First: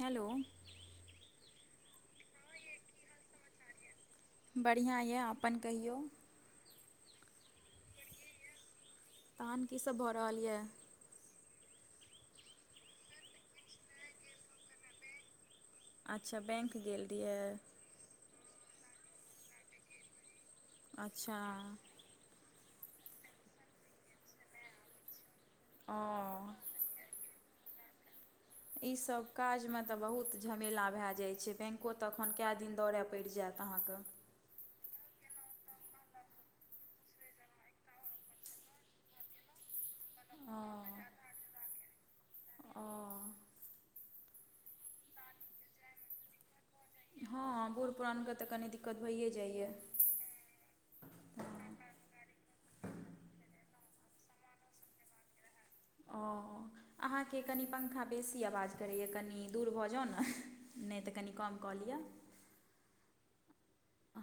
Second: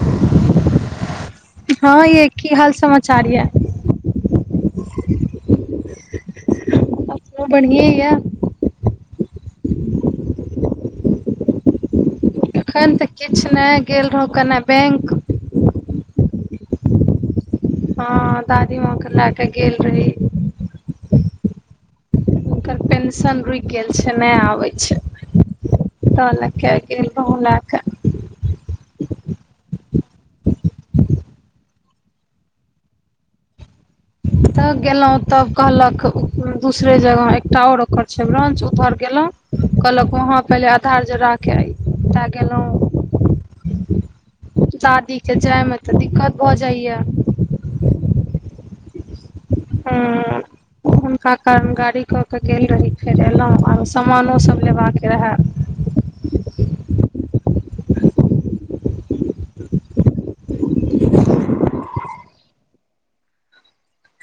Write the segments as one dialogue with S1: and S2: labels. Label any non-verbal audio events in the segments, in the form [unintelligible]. S1: Hello.
S2: हां ये की हाल-समाचार या।
S1: बढ़ियाँ यऽ अपन कहियौ।
S2: हमरो बढ़ियें या।
S1: तहन की सब भऽ रहल यऽ।
S2: एखन तऽ किछ नै गेल रहौ कने बैंक।
S1: अच्छा बैंक गेल रिहै।
S2: हां दादी माँ के लाए के गेल रही।
S1: अच्छा।
S2: हुनकर पेंशन रुक गेल छै नै आबै छै त लाए के।
S1: ओ
S2: एलौ ला के।
S1: ई सब काज मे तऽ बहुत झमेला भाए जाय छै, बैंको तखन काए दिन दौड़ाए पैड़ जाएत अहाँ के।
S2: तब गेलौ तब कहलक उ दूसरे जगह एकटा और ओकर छै ब्रांच उधर गेलौ। कहलक वहाँ
S1: ओ
S2: पहिले आधार जोड़ा के
S1: ओ।
S2: चादी के जाय मे तऽ दिक्कत भऽ जाइया
S1: हँ बूढ़ पुरानके त कनी दिक्कत भयै जाइए
S2: हँ हुनका कारण गाड़ी कऽ के गेल रही फेर एलहुं आर सामानो सब लेबाक रेह
S1: ओ अहाँके कनि पंखा बेसी आवाज करैए कनि दूर भऽ जाउ ने नहि त कनि कम क लिअ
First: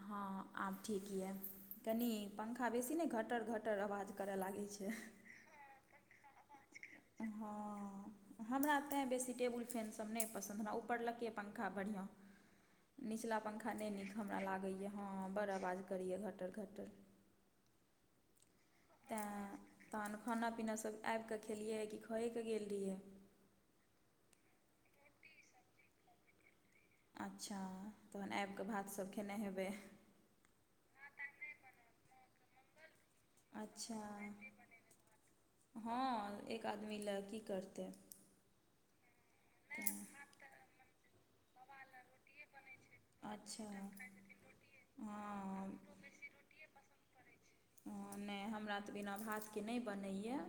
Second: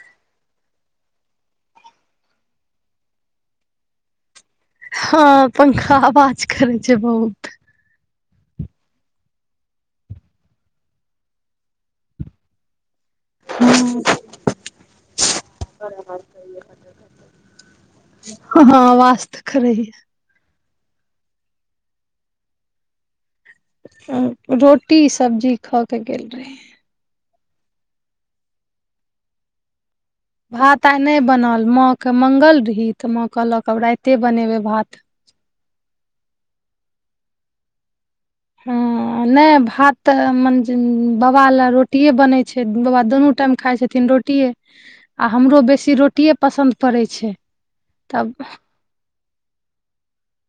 S1: हँ आब ठीक यए कनि पंखा बेसी नहि घटर घटर आवाज करय लागैत छै
S2: हँ पंखा हबा
S1: हँ। हमरा तैँ बेसी टेबुल फैनसभ नहि पसन्द हमरा ऊपरलकै पंखा बढ़िआँ निचला पंखा नहि नीक हमरा लागैए हँ बड़ड आवाज करैए घटर घटर
S2: ह आवाज़ तो
S1: तेँ
S2: करै या।
S1: तहन खाना पीना सब आबिक खेलियै कि खएके गेल रहियै।
S2: रोटी सब्जी खा के गेल रहीयै
S1: अच्छा तहन आबि कऽ भा तसभ खेने हेबै।
S2: भात आइ नहि बनल माँके मगंल रही त माँ कहलक आब
S1: अच्छा
S2: राते बनेबै भात
S1: हँ एक आदमी ल की करतै
S2: हँ नहि भात
S1: तेँ
S2: तऽ म बाबा लए रो रोटीे बनै छै बाबा दुनू टाइम
S1: अच्छा
S2: खाय छथिन रोटिये आ हमरो
S1: हँ
S2: बेसी रोटी रोटीए पसन्द पड़ैत छै। तब
S1: नहि हमरा तऽ बिना भातके नहि बनैए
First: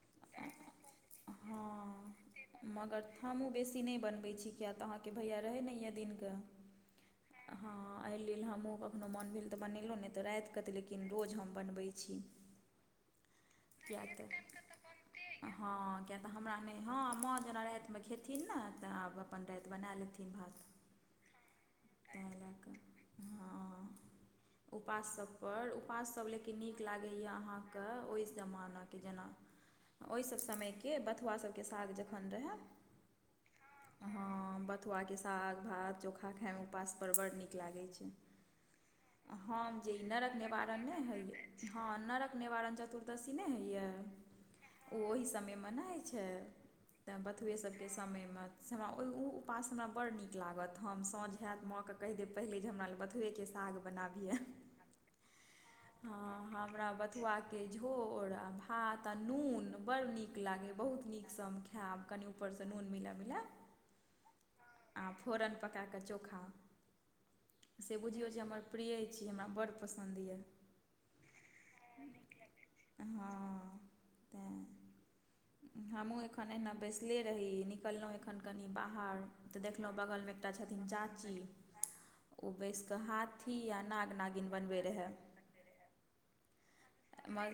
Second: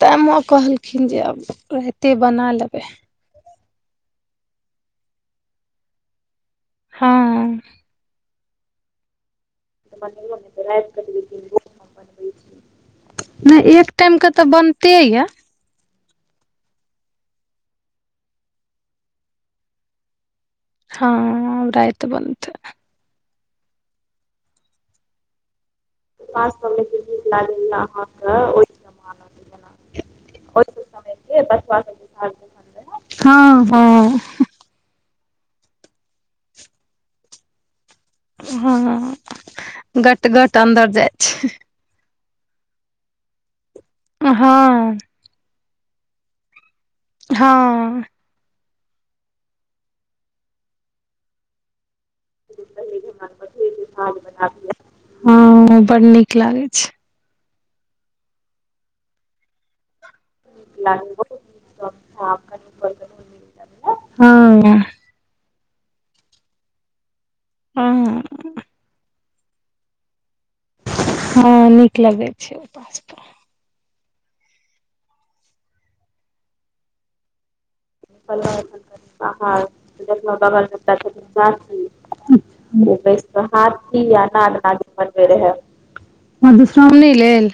S2: तैँ माँ कहलखिन जे आब राते बना लेबै।
S1: हमहुँ बेसी नहि बनबै छी किया तऽ अहाँके भैया रहै नहि यऽ दिनके हँ एहि लेल हमहुँ कोखनो मन भेल तऽ बनेलहुँ नहि तऽ रात कऽ तऽ लेकिन रोज हम बनबै छी।
S2: नहि एक टाइम के तऽ बनते यऽ।
S1: हँ। किएक तऽ हमरा नहि हँ माँ जेना रातिमे खेथिन ने तऽ आब अपन राति बना लेथिन भात
S2: हँ राति
S1: ताहि
S2: बनते
S1: लए कऽ हँ उपास सब पर उपाससभ लेकिन नीक लागैए अहाँके ओहि जमानाके जेना ओई सब समय के बथुआ सब के साग जेखन रहे।
S2: हँ हँ
S1: हऽ बथुआके साग भात चोखा खायमे उपास पर बड़ नीक लागै छै
S2: हँ
S1: हम जे ई
S2: गट
S1: नरक
S2: गट
S1: निवारण
S2: अन्दर
S1: नहि
S2: जाइ छै
S1: होइए।। हँ नरक निवारण चतुर्दशी नहि होइए
S2: हँ
S1: ओ ओहि मनाये छै ते बथुआ सब के
S2: हँ
S1: समय में। से हमरा ओ ओ उपवास हमरा बडड़ नीक लागत हम साँझ हयैत माँके कहि देब पहिले जे हमरा ल बथुएके साग बनाबिहे।
S2: हँ बड
S1: हँ
S2: नीक लागे
S1: हमरा बथुआ के झोर आ भात आ नून बड़ नीक। निक लगाए या बहुत निक स खायब कनी ऊपर स नून मिला- मिला
S2: हँ
S1: फोरन पकाकऽ चोखा से
S2: हँ
S1: बुझियऔ जे हमर प्रियै छी हमरा बड़ पसन्द यऽ।
S2: हँ नीक लग छै उपासप
S1: तऽ। हमहूँ एखन एना बैसले रही। निकललहुँ एखन कनि बाहर तऽ देखलहुँ बगलमे एकटा छथिन चाची ओ बैसि कऽ हाथी आ नाग नागिन बनबै रहय
S2: मधुश्रामनि लेल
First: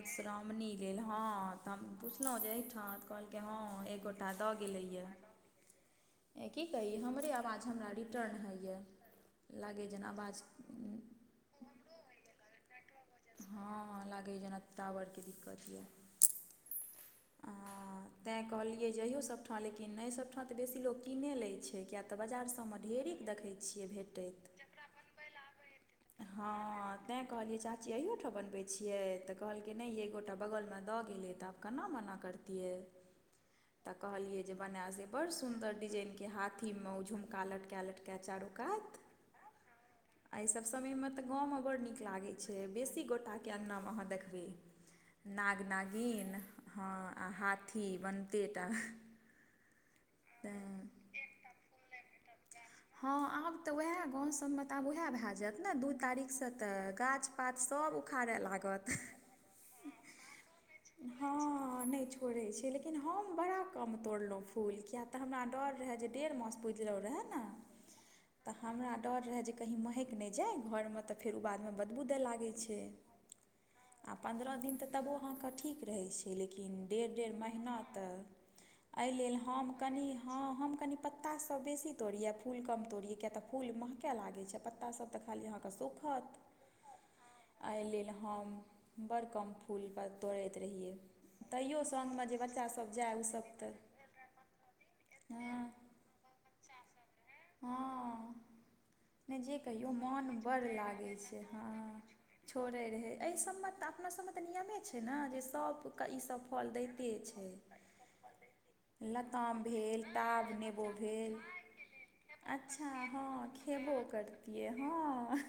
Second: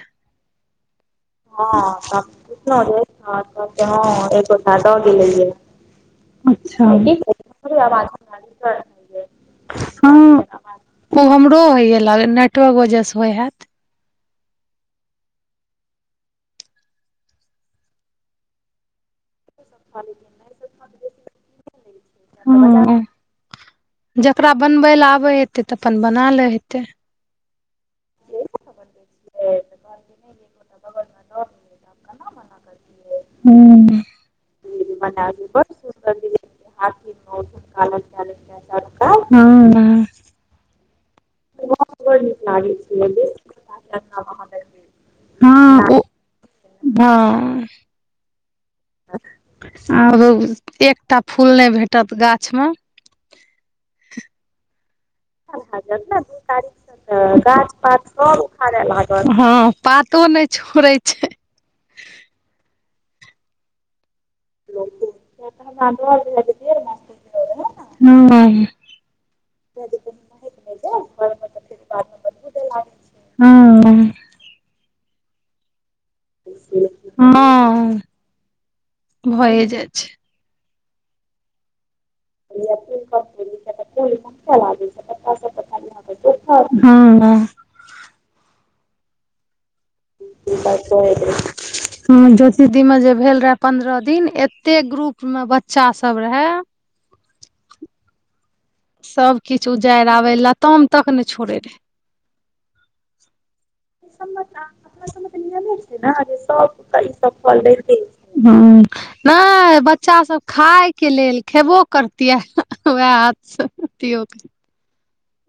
S1: मनी लेल हँ तऽ हम पुछलहुँ जे हँ तऽ कहलकै हँ एक गोटा दऽ गेलैयए यै की
S2: अच्छा
S1: कही हमरे आवाज हमरा रिटर्न होइए लागै जेना आवाज
S2: ऊ हमरो होइए लागैये नेटवर्क वजहसँ होइ हैत
S1: हँ लागैए जेना टावरके दिक्कत यऽ आ तैँ कहलियै जे इहो सब हॅं लेकिन एहि सभठाम तऽ बेसी लोक कीने लै छै किया तऽ बाजार सभमे ढेरिक देखै छियै भेटैत
S2: ओकरा बनबै लए आबै हेतै तऽ अपन बना लै हेतै
S1: तैँ कहलियै चाची अहियोठाम बनबै छियै तऽ कहलकै नहि यै एगोटा बगलमे दऽ गेलै तऽ आब केना मना करतियै तऽ
S2: हूँ
S1: कहलियै जे बनाय से बड़ सुन्दर डिजाइनके हाथीमे ओ झुमका लटका लटक
S2: [unintelligible] हँ
S1: एहिसभ समयमे तऽ गाँवमे बड़ नीक लागैत छै बेसी गोटाके अङ्गनामे अहाँ देखबै नाग
S2: हँ ओ
S1: नागिन हँ आ
S2: हँ
S1: हाथी बनते टा
S2: आर
S1: तेँ
S2: एकटा फूल नहि भेटत गाछ मे
S1: हँ आब तऽ वएह गाँव सबमे तऽ आब वएह भए जायत ने दू तारीखसँ तऽ गाछ पात सब उखाड़ऽ लागत
S2: हँ पातो नहि छोड़ै छै
S1: हँ नई छोड़ै छै लेकिन हम बड़ा कम तोड़लहुँ फूल किया तऽ हमरा डर रहै जे डेढ़ मास पुजलहुँ रहय ने तऽ
S2: हँ
S1: हमरा डर रहे जे कही महकि नहि जाइ घरमे तऽ फेर ओ बादमे बदबू दय लागै छै
S2: हँ
S1: आ पन्द्रह दिन तऽ तबो अहाँके ठीक रहै छै लेकिन डेढ़ महिना
S2: हँ
S1: तक एहि लेल
S2: भए
S1: हम
S2: जाइ
S1: कनी
S2: छै
S1: हॅं हम कनी पत्ता सब बेसी तोड़ियै फूल कम तोड़ियै कियै तऽ फूल महकै लागै छै पत्तासभ तऽ खाली अहाँके सूखत
S2: हँ हँ
S1: एहि लेल हम बड़ कम फूल पात तोड़ैत रहियै तैयो स
S2: ज्योति दी मे जे भेल रहय पन्द्रह दिन एते ग्रुप में
S1: हँ
S2: बच्चा सब रहै
S1: हँ नहि
S2: सब
S1: जे
S2: किछु
S1: कहियौ
S2: उजारि
S1: मोन
S2: आबे
S1: बड़
S2: लताम तक
S1: लागै
S2: ने
S1: छै
S2: छोड़े
S1: हँ
S2: रहे
S1: छोड़ै रहै एहि सभमे तऽ अपना सबऽ मे नियमे छै ने जे सब कऽ इ सब फल दैते
S2: हँ
S1: छै लताम
S2: नहि
S1: भेल
S2: बच्चा सब
S1: टाभ नेबो
S2: खाय के
S1: भेल
S2: लेल खेबो करतियै
S1: अच्छा
S2: वएह
S1: हँ
S2: हाथ से
S1: खेबो
S2: अथियो
S1: करतियए हँ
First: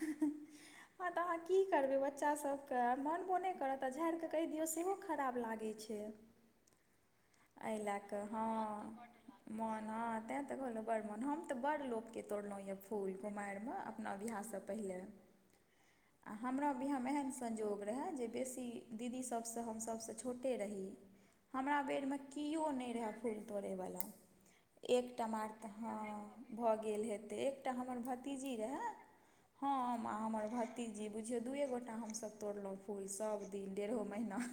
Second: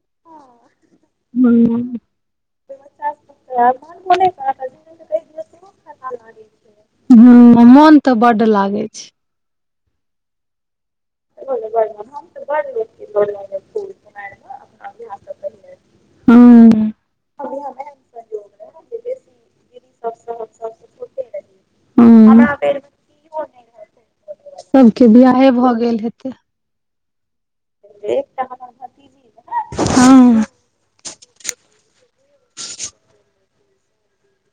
S1: हँ तऽ अहाँ की
S2: हूँ
S1: करबै बच्चा सभके मानबो नहि करत आ झाड़ि कऽ कहि दियौ सेहो खराब लागै छै
S2: हँ
S1: एहि लए
S2: मोन तऽ
S1: कऽ
S2: बड्ड
S1: हँ
S2: लागै छै
S1: मोन हॅं तैं तऽ कहलहुँ बड़ मोन हम तऽ बड़ लोकके तोड़लहुं यए फूल कुमारि मे अपना बिआहसँ पहिले आ
S2: हँ
S1: हमरा बिआहमे एहन संयोग रहै जे बेसी दीदी सबसँ हम सभसँ छोटे रही हमरा बेरमे
S2: हमरा
S1: किओ
S2: बेर मे
S1: नहि रहय फूल
S2: कियो नहि
S1: तोड़यवला
S2: रहतै। सबके
S1: एक टा
S2: बियाहे
S1: मारतै
S2: भऽ गेल
S1: हॅं
S2: हेतै
S1: भऽ गेल हेतै एकटा हमर भतीजी रहय हम आ हमर भतीजी जी बुझियौ दुइए गोटा हमसब तोड़लहुँ फूल सब दिन डेढ़ो महिना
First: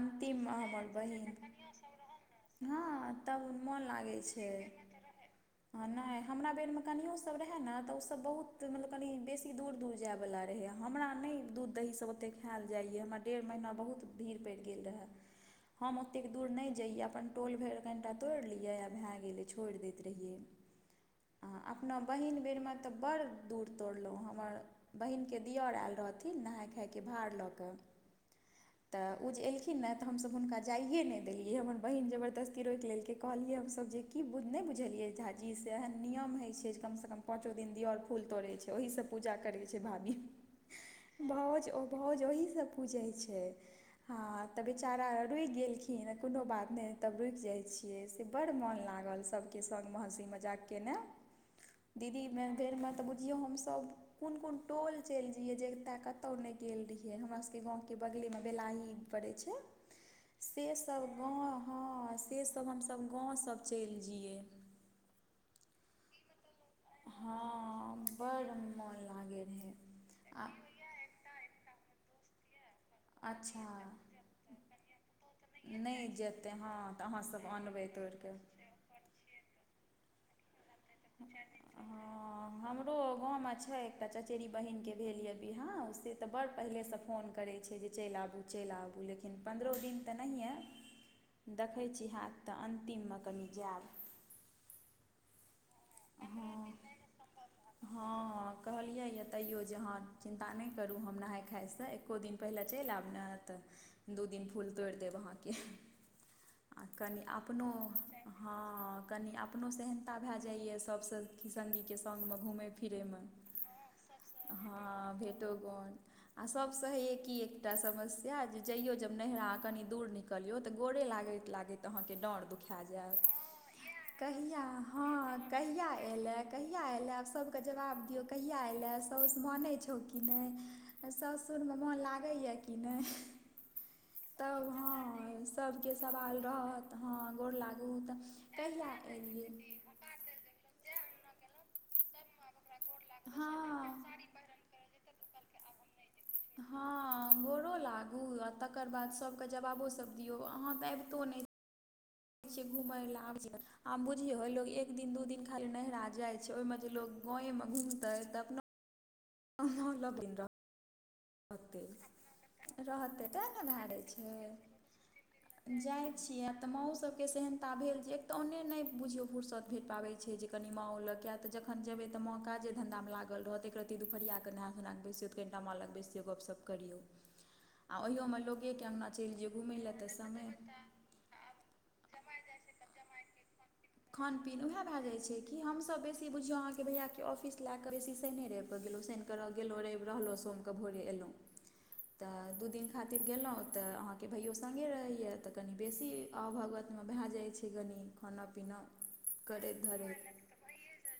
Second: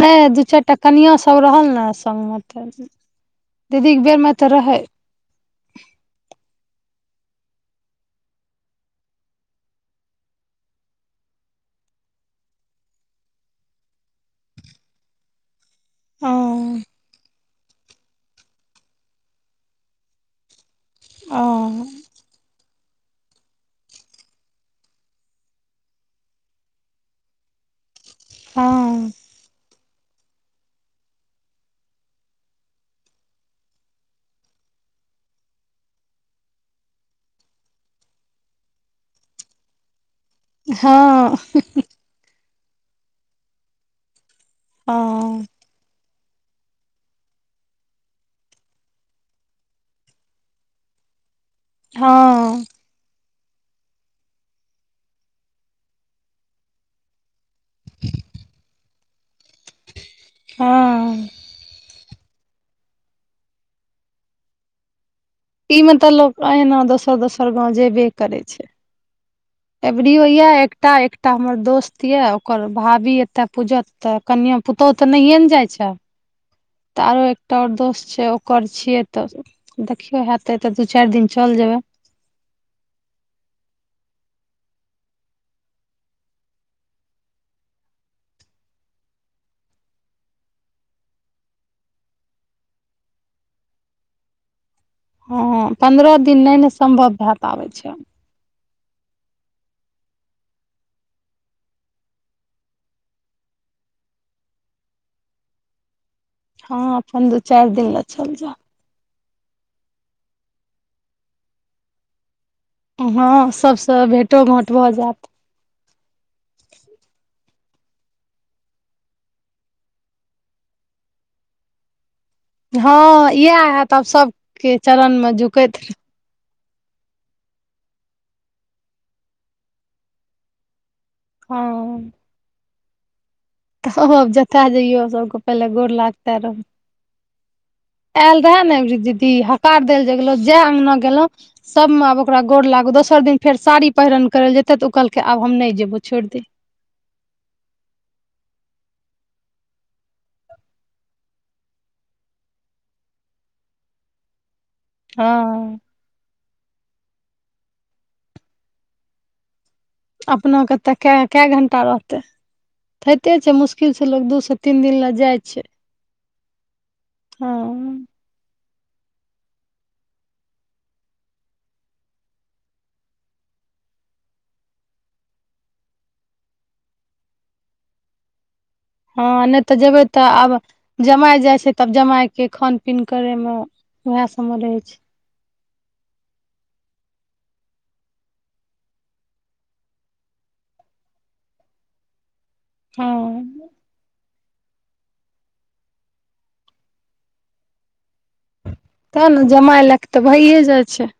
S2: नहि दू चारि टा
S1: हमर
S2: कनिया
S1: बहीन
S2: सब रहल ने संगमे
S1: [unintelligible]
S2: तऽ
S1: हँ तब मोन
S2: दीदीके
S1: लागै
S2: बेरमे
S1: छै
S2: तऽ रहै
S1: हां नै हमरा बेर मे कनियो सब रहै नै तऽ उ सब बहुत मतलब कनि बेसी दूर-दूर जाए बला रहय हमरा नै दूध दही सब ओते खैल जाए यै हमरा डेढ़ महीना बहुत भीड़ पैड़ गेल रहै, हम ओतेक
S2: ओ
S1: दूर नै जइयै अपन टोल भेर कैनटा तोएड़ लियै आ भै गेलय छोएड़ दैत रहियै
S2: ओ
S1: आ अपना बहिन बेर मे तऽ बड़ दूर तौड़लौ हमर बहिन के दियर ऐल रहथिन नहाए खाय के भार लऽ कै तै
S2: हँ
S1: ऐलखिन नै तऽ हम सब हुनका जाइए नै देलियै हमर बहिन जबरदस्ती रोएक लेलकै कहलियै हम सब जे की नै बुझलियै झाजी से एहेन नियम हय छै जे कम से कम पाँचो दिन दिअर फूल तोड़य छै ओहि से पूजा करय छै भाभी,
S2: हँ
S1: भौज अ भौज ओहि से पूजय छै। हां तै बेचारा
S2: हँ
S1: रुक गेलखिन। ई नै कुनो बात नै तब रुक जाए छियै से बड़ मौन लागल सबके संग मे हँसी मजाक केनाए दीदी मे
S2: हँ
S1: बेर में तै बुइझ जे हम सब कुन-कुन टोल चैल जइयै जतय कतौ नै गेल रीहय हमरा स के गाँव के बगले मे बेलाही पड़य छै से सब
S2: हँ
S1: गाअ हां से सब हम सब गाँव सब चैल जीए।
S2: इ में तै लोक अहिना दोसर-दोसर गांव जेबे करय छै।
S1: मन लागे
S2: ऐबरियो यै एकटा-एकटा हमर दोस्त यै ओकर भाभी एतय
S1: अच्छा
S2: पुजत तै कनिया पुतोह तै नहिए नै जाए छै।
S1: नहि जेतै हँ
S2: तऽ आरो
S1: अहाँसभ
S2: एकटा और
S1: अनबै
S2: दोस
S1: तोड़ि
S2: छै
S1: कऽ
S2: ओकर छियै तऽ देखियौ हैत तै हेतय तै दू चाएर दिन चैल जेबय।
S1: हां। हमरो गाँव मे छै एकटा चचेरी बहिन के भेल यै बियाह से तै बड़ पहिले से फोन करय छै जे चैल आबू, चैल आबू लेकिन पन्द्रौ दिन तै नहिए देखय छी हैत तऽ अन्तिम मे कनि जाएब
S2: हां पंन्द्रा दिन नै-नै सम्भव भै
S1: हां-हां। कहलिए यै तईयो जे अहां चिन्ता नै करू हम नहाए खाय से एको दिन पहिले चैल ऐब नै तऽ दूई दिन फूल तोएड़ देब अहाँ के।
S2: हँ
S1: आ कनि
S2: अपन दू
S1: अपनो
S2: चारि दिन लए चलि
S1: हां। कनी अपनो सेहनता भै जाए यै सबसे संगि के संग मे घुमय फिरय
S2: जायब
S1: मे
S2: हँ सबसँ भेंटो घाँट भऽ
S1: हां
S2: जायत
S1: भेटोघाट। आ सबसे हय की एकटा समस्या जे जइयौ जब नैहरा कनि दूर निकैल निकलियौ तऽ गोड़े लागैत-लागैत अहां के डार दुख खै
S2: हँ
S1: जाएब
S2: इएह हैत आब सब
S1: कहिया
S2: के चरण मे
S1: हां
S2: झुकैत
S1: कहिया ऐलय? कहिया एलाए सबके जवाब दियौ, कहिया एलाए सौस मानै छौ की नै? ए
S2: हँ
S1: सासुर मे मोन लागय यै कि नै?
S2: आब
S1: तब
S2: जतय जइयो
S1: हां
S2: पहिले गोर
S1: सबके सवाल रहत हां गोर लाग
S2: ऐल रहय नै एबैरी दीदी हकार दै लै जे गेलो जाय अंगना गेलौ सबमें आब ओकरा गोड़ लागू दोसर दिन फेर साड़ी
S1: हँ
S2: पहिरन करय लै जेतय तऽ उ कहलकै आब हम नै जेबौ छोएड़ देही।
S1: हां गोरो लागू आ तकर बाद सबके जवाबों सब दियौ अहाँ तै ऐबतो नै छीयै घूमय ले आब आ बुझियोे लोग एक दिन दू दिन खाली
S2: हँ
S1: नैहरा जाय छै छै ओय मे जे लोग गाए मे घुमतै तै अपना अहां लग
S2: अपना कतय कै-कै घण्टा रहतै।
S1: रहतै
S2: होइते
S1: ते
S2: छै
S1: न
S2: मुश्किल
S1: धारे
S2: से लोग
S1: छै,
S2: दू से तीन दिन लए जाइ छै
S1: जाइ छियै आब तऽ मांओ सब के
S2: हँ
S1: सेहेनता भेल जे तहने नय बुझियौ फुर्सत भेट पाबै छै, जे कनि माँ ओ लग किये त जखन जेबै तऽ माँ काजे धंधा में लागल रहतै। रति दुपहरिया क नहा सुना क बैसियो, त कनिता मां लग बैसयौ, गप सप करियौ आ ओहियो मे लोग एक अंगना चलि
S2: हँ
S1: जेबे
S2: नहि
S1: घुमय ले
S2: जेबै
S1: तऽ समय
S2: आब जमाइ जाइ छै, तब जमाय के खान पीन करै मे।
S1: खान पीन वैह भे जाइ छै। कि हमसब बेसी बुझियौ, अहाँ के भैया के ऑफिस ले कऽ बेसी शइने रवि कऽ गेलहुँ, शनिकऽ रह गेलहुँ रवि रहलहु सोम क‌ भोरे ऐलोंह, त दु दिन खातिर गेलु
S2: हँ
S1: त अहां के भैयो संगे रहैया, तऽ कनि बेसी आउ भगत में भे जाइ छै, कनी खाना- पीना
S2: तें न जमाइ
S1: करैत
S2: ले कऽ तऽ
S1: धरैत
S2: भइये जाइ छै।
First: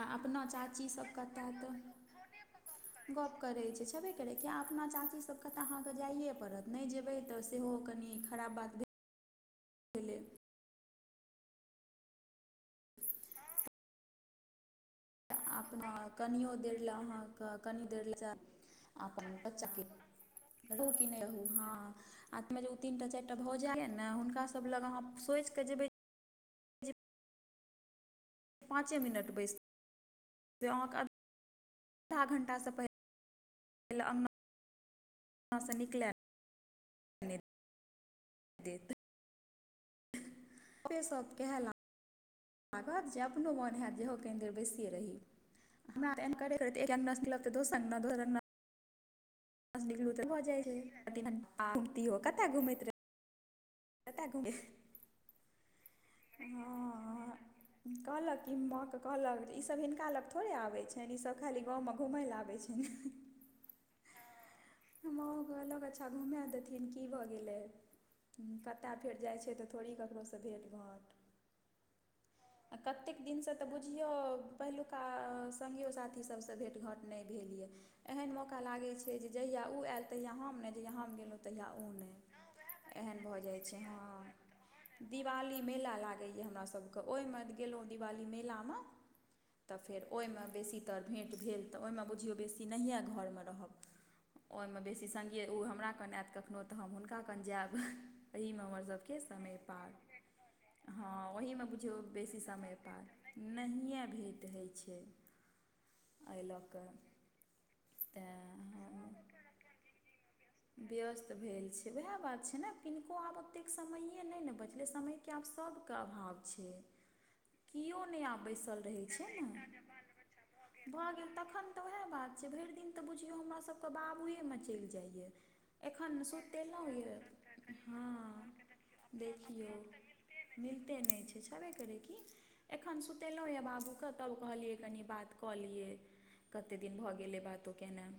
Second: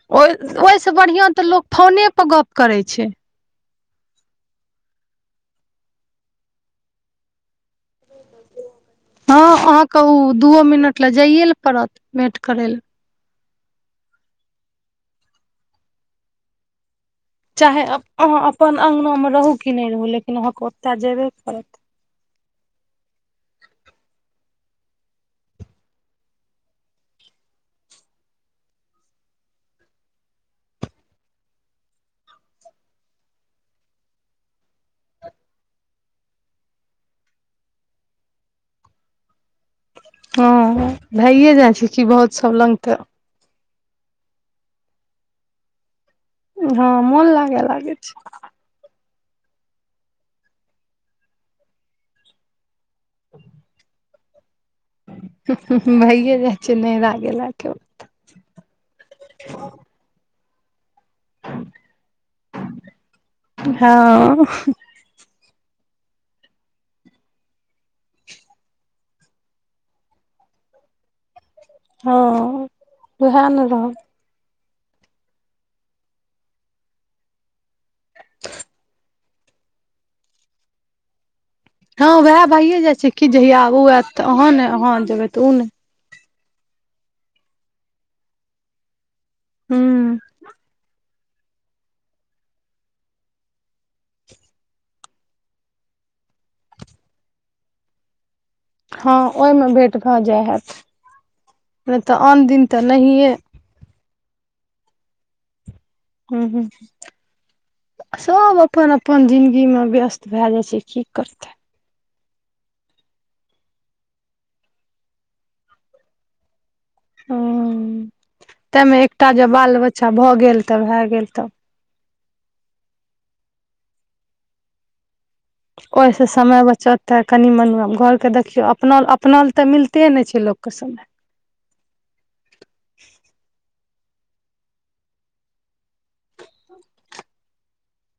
S1: आ
S2: ओय
S1: अपना
S2: ओहिसँ
S1: चाचीसभ
S2: बढ़िआँ तऽ
S1: कतय
S2: लोक फोने पर गप करै छै।
S1: गप्प करै छै, छेबे करै कि अपना चाची सबके तऽ अहाँ के जाइये परत। नहि जेबै तऽ, सेहो कनी खराब बात भे
S2: हँ अहाँके उ दूओ मिनट ले जाइए ले पड़त भेट करय ले।
S1: अपना कनियो देर ले। अहाँ क
S2: चाहे
S1: कनि देर ले
S2: अहाँ
S1: जेब,
S2: अपन अङ्गनामे
S1: अपन
S2: रहू
S1: चचा
S2: कि
S1: के
S2: नहि रहू लेकिन अहाँके
S1: रहू
S2: ओतय
S1: कि नहि
S2: जेबे
S1: रहू
S2: करत
S1: हांऽ आत में जे उ तीन ता चारि टा भ जायेया न, हुनका सब लग अहां सोच क जे बय पाँचे मिनट बैस से अहाँ के अध धा घण्टा स पहिेले अंगना ना स निकले ने देत।
S2: हँऽ भये जाय छै कि बहुत सभ लग तऽ
S1: भागाद जे अपनो मोन हैत, जे हो कनि देर बयसिये रही। हमरा त एहेन करय के रहतय, एक
S2: हँ
S1: अंगना
S2: मोन
S1: स निकलब त
S2: लागे
S1: दोसर
S2: लागे
S1: अंगना दोसर
S2: छै
S1: अंगना गना स निकलु त भ जाय छय, अतेनीन घुमती हो, कत घुमेत रहे
S2: [inaudible]
S1: कत घुमे,
S2: भइए जाइ छै नहिरा
S1: हँ
S2: गेला के बाद।
S1: कहलक इ मां के कहलक जे ई सब हिनका लग थोड़े आबै छनि, ई सब खाली गांव में घुमय ले आबेय छयेन।
S2: हँ
S1: मांओ कहलक, अच्छा घुमे देथिन की भऽ गेलै। कतऽ फेर जाइ छै, तऽ थोड़ी ककरो स भेंट- भांट
S2: हँ
S1: आ कते
S2: उएह
S1: दिनस
S2: ने
S1: तऽ
S2: रहल
S1: बुझियौ पहिलुका संगी साथी सबस भेट घांट नहि भेल ये, एहन मौका लागै छै जे जहिया ओ येल, तहिया हम नहि, जहिया हम गेलहुँ तहिया ओ
S2: हँ
S1: नहि
S2: उऐह भइए जाइ छै
S1: एहन
S2: की,
S1: भऽ
S2: जहिया
S1: जाइत छै
S2: उ ऐत तऽ
S1: हँ
S2: अहाँ ने, अहाँ जेबै तऽ उ
S1: दिवाली
S2: नहि।
S1: मेला लागये हमरा सबके, ओहिमे गेलहुँ दिवाली मेला में तऽ फेर
S2: हूँ
S1: ओहिमे बेसीतर भेँट भेल, तऽ ओहिमे बुझियौ बेसी नहिये घर में रहब। ओहिमे बेसी संगीये, ओ हमरा कन ऐत कखनहु, तऽ हम हुनका कन जेब, एही में हमर
S2: हँ
S1: सबके समय
S2: ओहिमे
S1: पार,
S2: भेट भऽ जाइ हैत
S1: हं वही में बुझयो
S2: नहि तऽ
S1: बेसी
S2: आन दिन
S1: समय
S2: तऽ
S1: पार
S2: नहिए
S1: नहिये भेट होइ छै।
S2: हं
S1: एहि लऽ
S2: -हं,
S1: कऽ
S2: सब अपन-
S1: तेँ
S2: अपन जिन्दगी मे व्यस्त भे जाइ छै, की करतै
S1: वैह बात छै ने, किनको आब ओतेक समयये नहि न बचलै, समयके आब सभके अभाव छै। किओ
S2: हूँ
S1: नहि आब बैसल
S2: ताहिमे
S1: रहय छै
S2: एकटा जे बाल
S1: न,
S2: बच्चा भऽ गेल तऽ भए
S1: भऽ गेल तखन तऽ वैह बात छै, भरि दिन तऽ बुझियौ हमरा सभके बाबुये में चलि जाइये।
S2: ओहि से समय बचत ते कनि मनी घर
S1: हँ
S2: के देखियौ अपना अपना ले तऽ
S1: देखियौ
S2: मिलते ने छै।। छै लोक के
S1: मिलते
S2: समय।
S1: नहि छेबे करै कि एखन सुतेलहुँ यऽ बाबूके तब कहलियै कनि बात कऽ लियै। कते दिन भऽ गेलै बातो केनाइ।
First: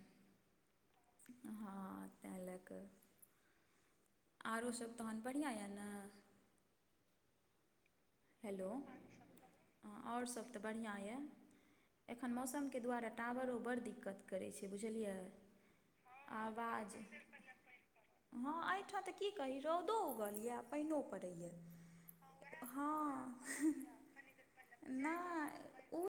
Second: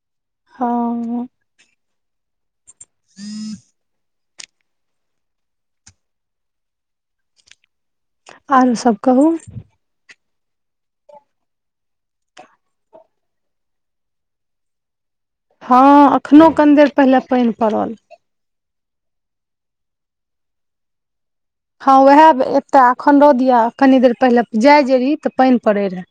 S2: हँ।
S1: हँ तैंहि लए कऽ।
S2: ह [inaudible]
S1: आओरो सब तहन बढ़िआँ यऽ ने। हेलो
S2: आरो सब कहू
S1: हँ आओर सभ तऽ बढ़िआँ यए। एखन मौसम के द्वारे टाॉवरो बड़्ड दिक्कत करैत छै बुझलियै।
S2: हँ एखनो कनि देर
S1: आवाज
S2: पहिले पईन पड़ल।
S1: हँ एहिठा तऽ की कही रौदो उगल यए पईनो पड़ैए।
S2: हँ उएह एते
S1: हँ
S2: अखन रौद याअ कनी देर पहिले जाय जे रहहि तऽ पानि
S1: नहि
S2: पड़ै
S1: ओ
S2: रहै।